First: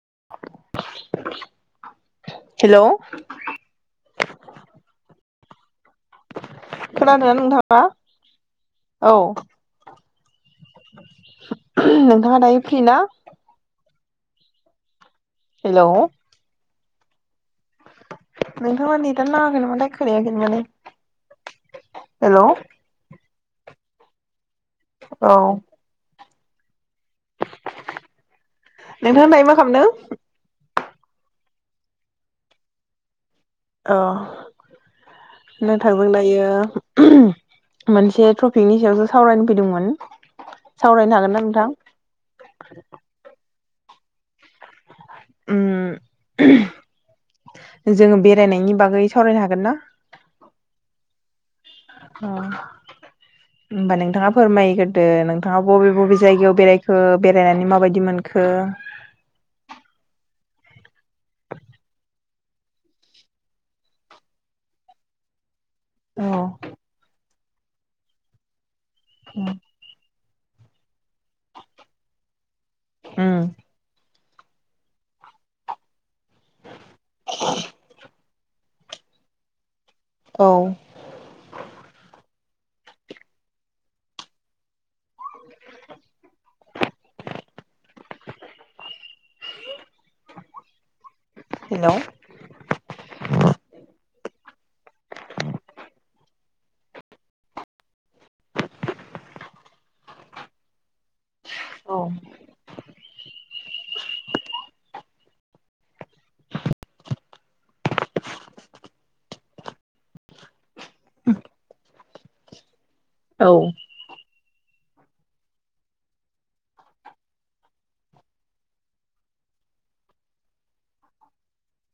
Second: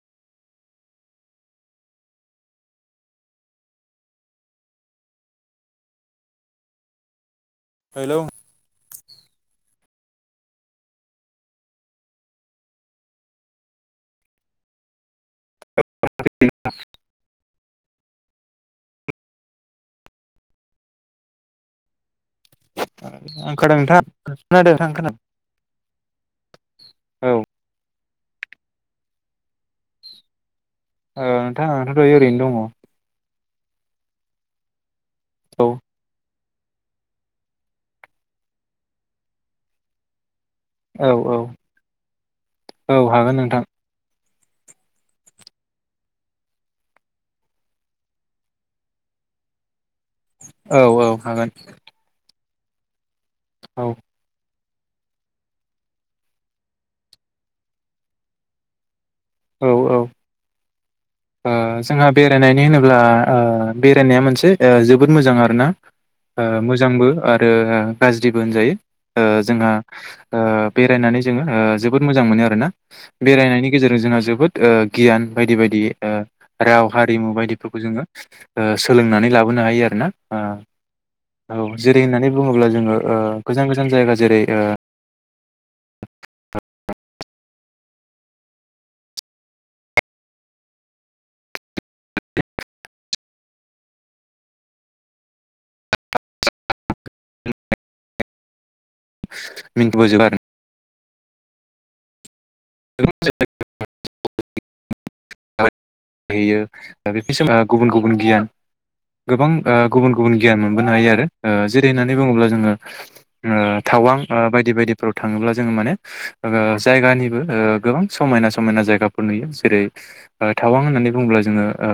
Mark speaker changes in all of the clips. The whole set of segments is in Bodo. Speaker 1: [unintelligible] हेल खोनादोंना नोंथां
Speaker 2: हेल
Speaker 1: औ नोंथाङा दायो फ्रि ना हेल
Speaker 2: [unintelligible] [unintelligible]
Speaker 1: नोंथांना नेटयानो नांयाखै नामाथाय खोनायाखै माने। हेल'
Speaker 2: आं खोनादों नोंथां
Speaker 1: औ
Speaker 2: खोनादों औ।
Speaker 1: नोंथाङा दायो मा खालामदो‌
Speaker 2: ओ नोंथां ओ दायो ओरैनो दङ।
Speaker 1: अ नोंथांजों दायो। मोनसे टपिकनि सायावसो सावरायनो फैदोंमोन।
Speaker 2: औ
Speaker 1: सावरायनो हागोन ना
Speaker 2: औ
Speaker 1: नोंथां
Speaker 2: औ हागोन नोंथां
Speaker 1: उम जोङो बेरायनायनि बागै सावरायनो हागोन ना
Speaker 2: औ औ हागोन। औ
Speaker 1: होनबा नोंथाङा फोरमा यग्रोदो नोंथाङा बबे बबे जायगायाव बेरायखो बेरायनानै माबायदि मोनखो
Speaker 2: औ औ ओ जोंहा बेरायनायनि होनोब्ला ओ बेरायनाया मोनसे ओ जोबोद मोजां आरोना। ओ
Speaker 1: औ
Speaker 2: मोजांबो आरो गाज्रिबो होनजायो ओ जोंहा। ओ बेरायनानै जोङो ओ जोबोद मोजां मोनो आरोना
Speaker 1: उम
Speaker 2: बेरायनायनि गेजेरजों जोंहा जोबो बोद गियान बायदि बायदि ओ राव हारिमु बायदिफोरखौ जोङो ओ सोलोंनानै लाबोनो हायो आरोना ओ
Speaker 1: औ
Speaker 2: औ जेरै होननानै बुङोब्ला जोङो ओ गोजान गोजान जायगा जेरै ओ
Speaker 1: हेल'
Speaker 2: [unintelligible] [inaudible]
Speaker 1: औ
Speaker 2: [unintelligible] [unintelligible] हैयो दा [unintelligible] गुबुन गुबुन गियान गोबां ओ गुबुन गुबुन गियान मोनबोनो हायो आरो जेरै होननानै बुङोब्ला जोङो
Speaker 1: औ
Speaker 2: ओ थावां ओ बायदि बायदि बायदिफ्राव थाङोब्ला जोङो माने ओ जायगानिबो ओ गोबां समायना समायना जायगाफोर नुयो जेरै थावां होननानै बुङोब्ला जोङो ओ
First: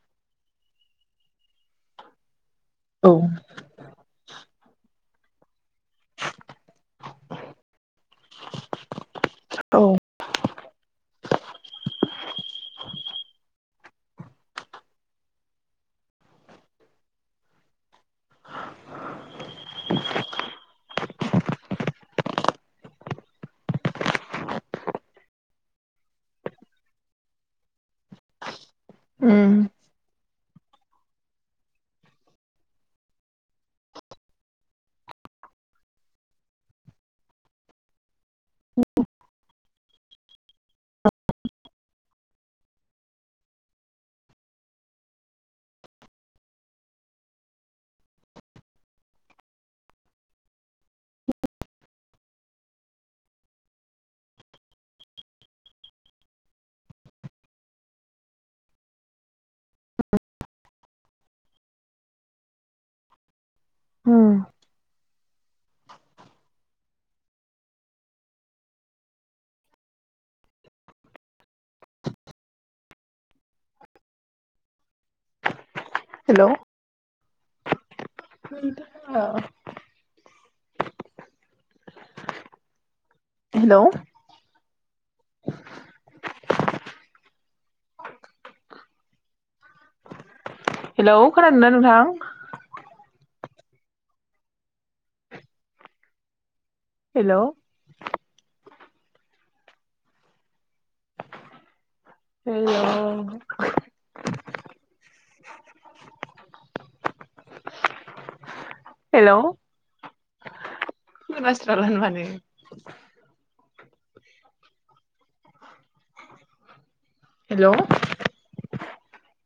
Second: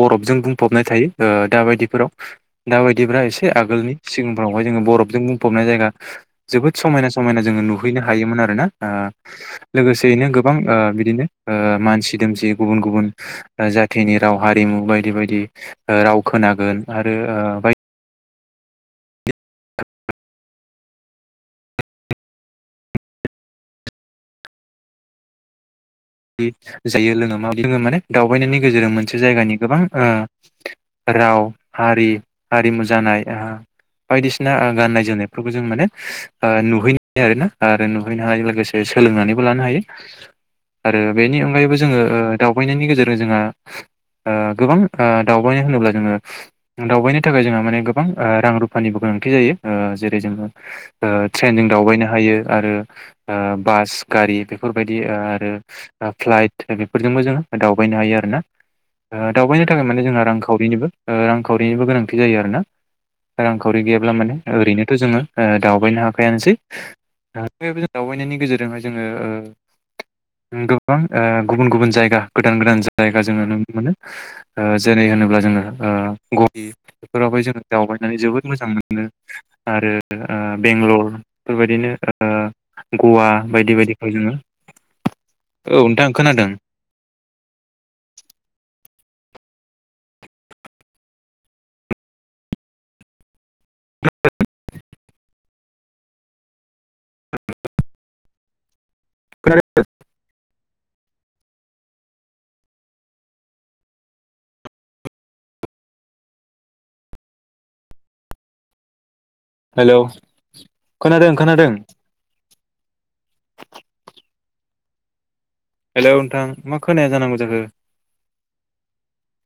Speaker 2: बरफजों बुंफबनाय थायो ओ दाबायदिफोराव
Speaker 1: औ
Speaker 2: दाबायदिफोरा एसे आगोलनि सिगांफ्रावहाय जोङो बरफजों बुंफबनाय जायगा जोबोद समायना समायना जोङो नुहैनो हायोमोन आरो ना [unintelligible]
Speaker 1: औ
Speaker 2: लोगोसेयैनो गोबां ओ बिदिनो ओ मानसि दोमसि गुबुन गुबुन जाथिनि राव हारिमु बायदि बायदि राव खोनागोन आरो ओ बाय बि जायो लोङो मा बि जोङो माने दावबायनायनि गेजेरजों मोनसे
Speaker 1: उम
Speaker 2: जायगानि गोबां ओ राव हारि हारिमु जानाय ओ बायदिसिना गाननाय जोमनायफोरखौ जों माने नुहैनो आरोना आरो नुहैनो हानाय लोगोसे सोलोंनानैबो लानो हायो आरो बेनि अनगायैबो जोङो ओ दावबायनायनि गेजेरजों जोंहा ओ गोबां ओ दावबायनो होनोब्ला जोङो दावबायनो थाखाय जोंहा माने गोबां ओ रां रुफानिबो गो गोनांथि जायो ओ जेरै जोङो ओ ट्रेनजों दावबायनो हायो आरो ओ बास गारि बेफोरबायदि ओ आरो फ्लाइट बेफोरजोंबो जोङो दावबायनो हायो आरो ना ओ दावबायनो बेनि थाखाय माने जोंहा रांखावरिनिबो ओ रांखावरिनिबो गोनांथि जायो आरोना रांखावरि गैयाब्ला माने
Speaker 1: उम
Speaker 2: ओरैनोथ' जोङो ओ दावबायनो हाखायानोसै [unintelligible] दावबायनायनि गेजेरजोंहाय जोङो ओ उम गोबां ओ गुबुन गुबुन जायगा गोदान गोदान जायगा जोङो नुनो मोनो ओ जेरै होनोब्ला जोङो ओ
Speaker 1: हेलौ
Speaker 2: गबि बेफोरावहाय जोङो दावबायनानै जोबोद मोजां मोनो
Speaker 1: ओ
Speaker 2: आरो ओ बेंगलर बेफोरबायदिनो ओ गवा बायदि
Speaker 1: हेलौ
Speaker 2: बायदिफ्राव जोङो औ नोंथां खोनादों
Speaker 1: हेलौ खोनादोंना नोंथां? हेल'
Speaker 2: खोनादों?
Speaker 1: हेल [inaudible] [inaudible] हेल'
Speaker 2: हेलौ खोनादों खोनादों
Speaker 1: [unintelligible]
Speaker 2: हेलौ नोंथां मा खोनाया जानांगौ जाखो
Speaker 1: हेलौ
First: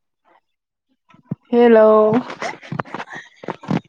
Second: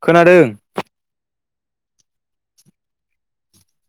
Speaker 2: खोनादों
Speaker 1: हेलौ [inaudible]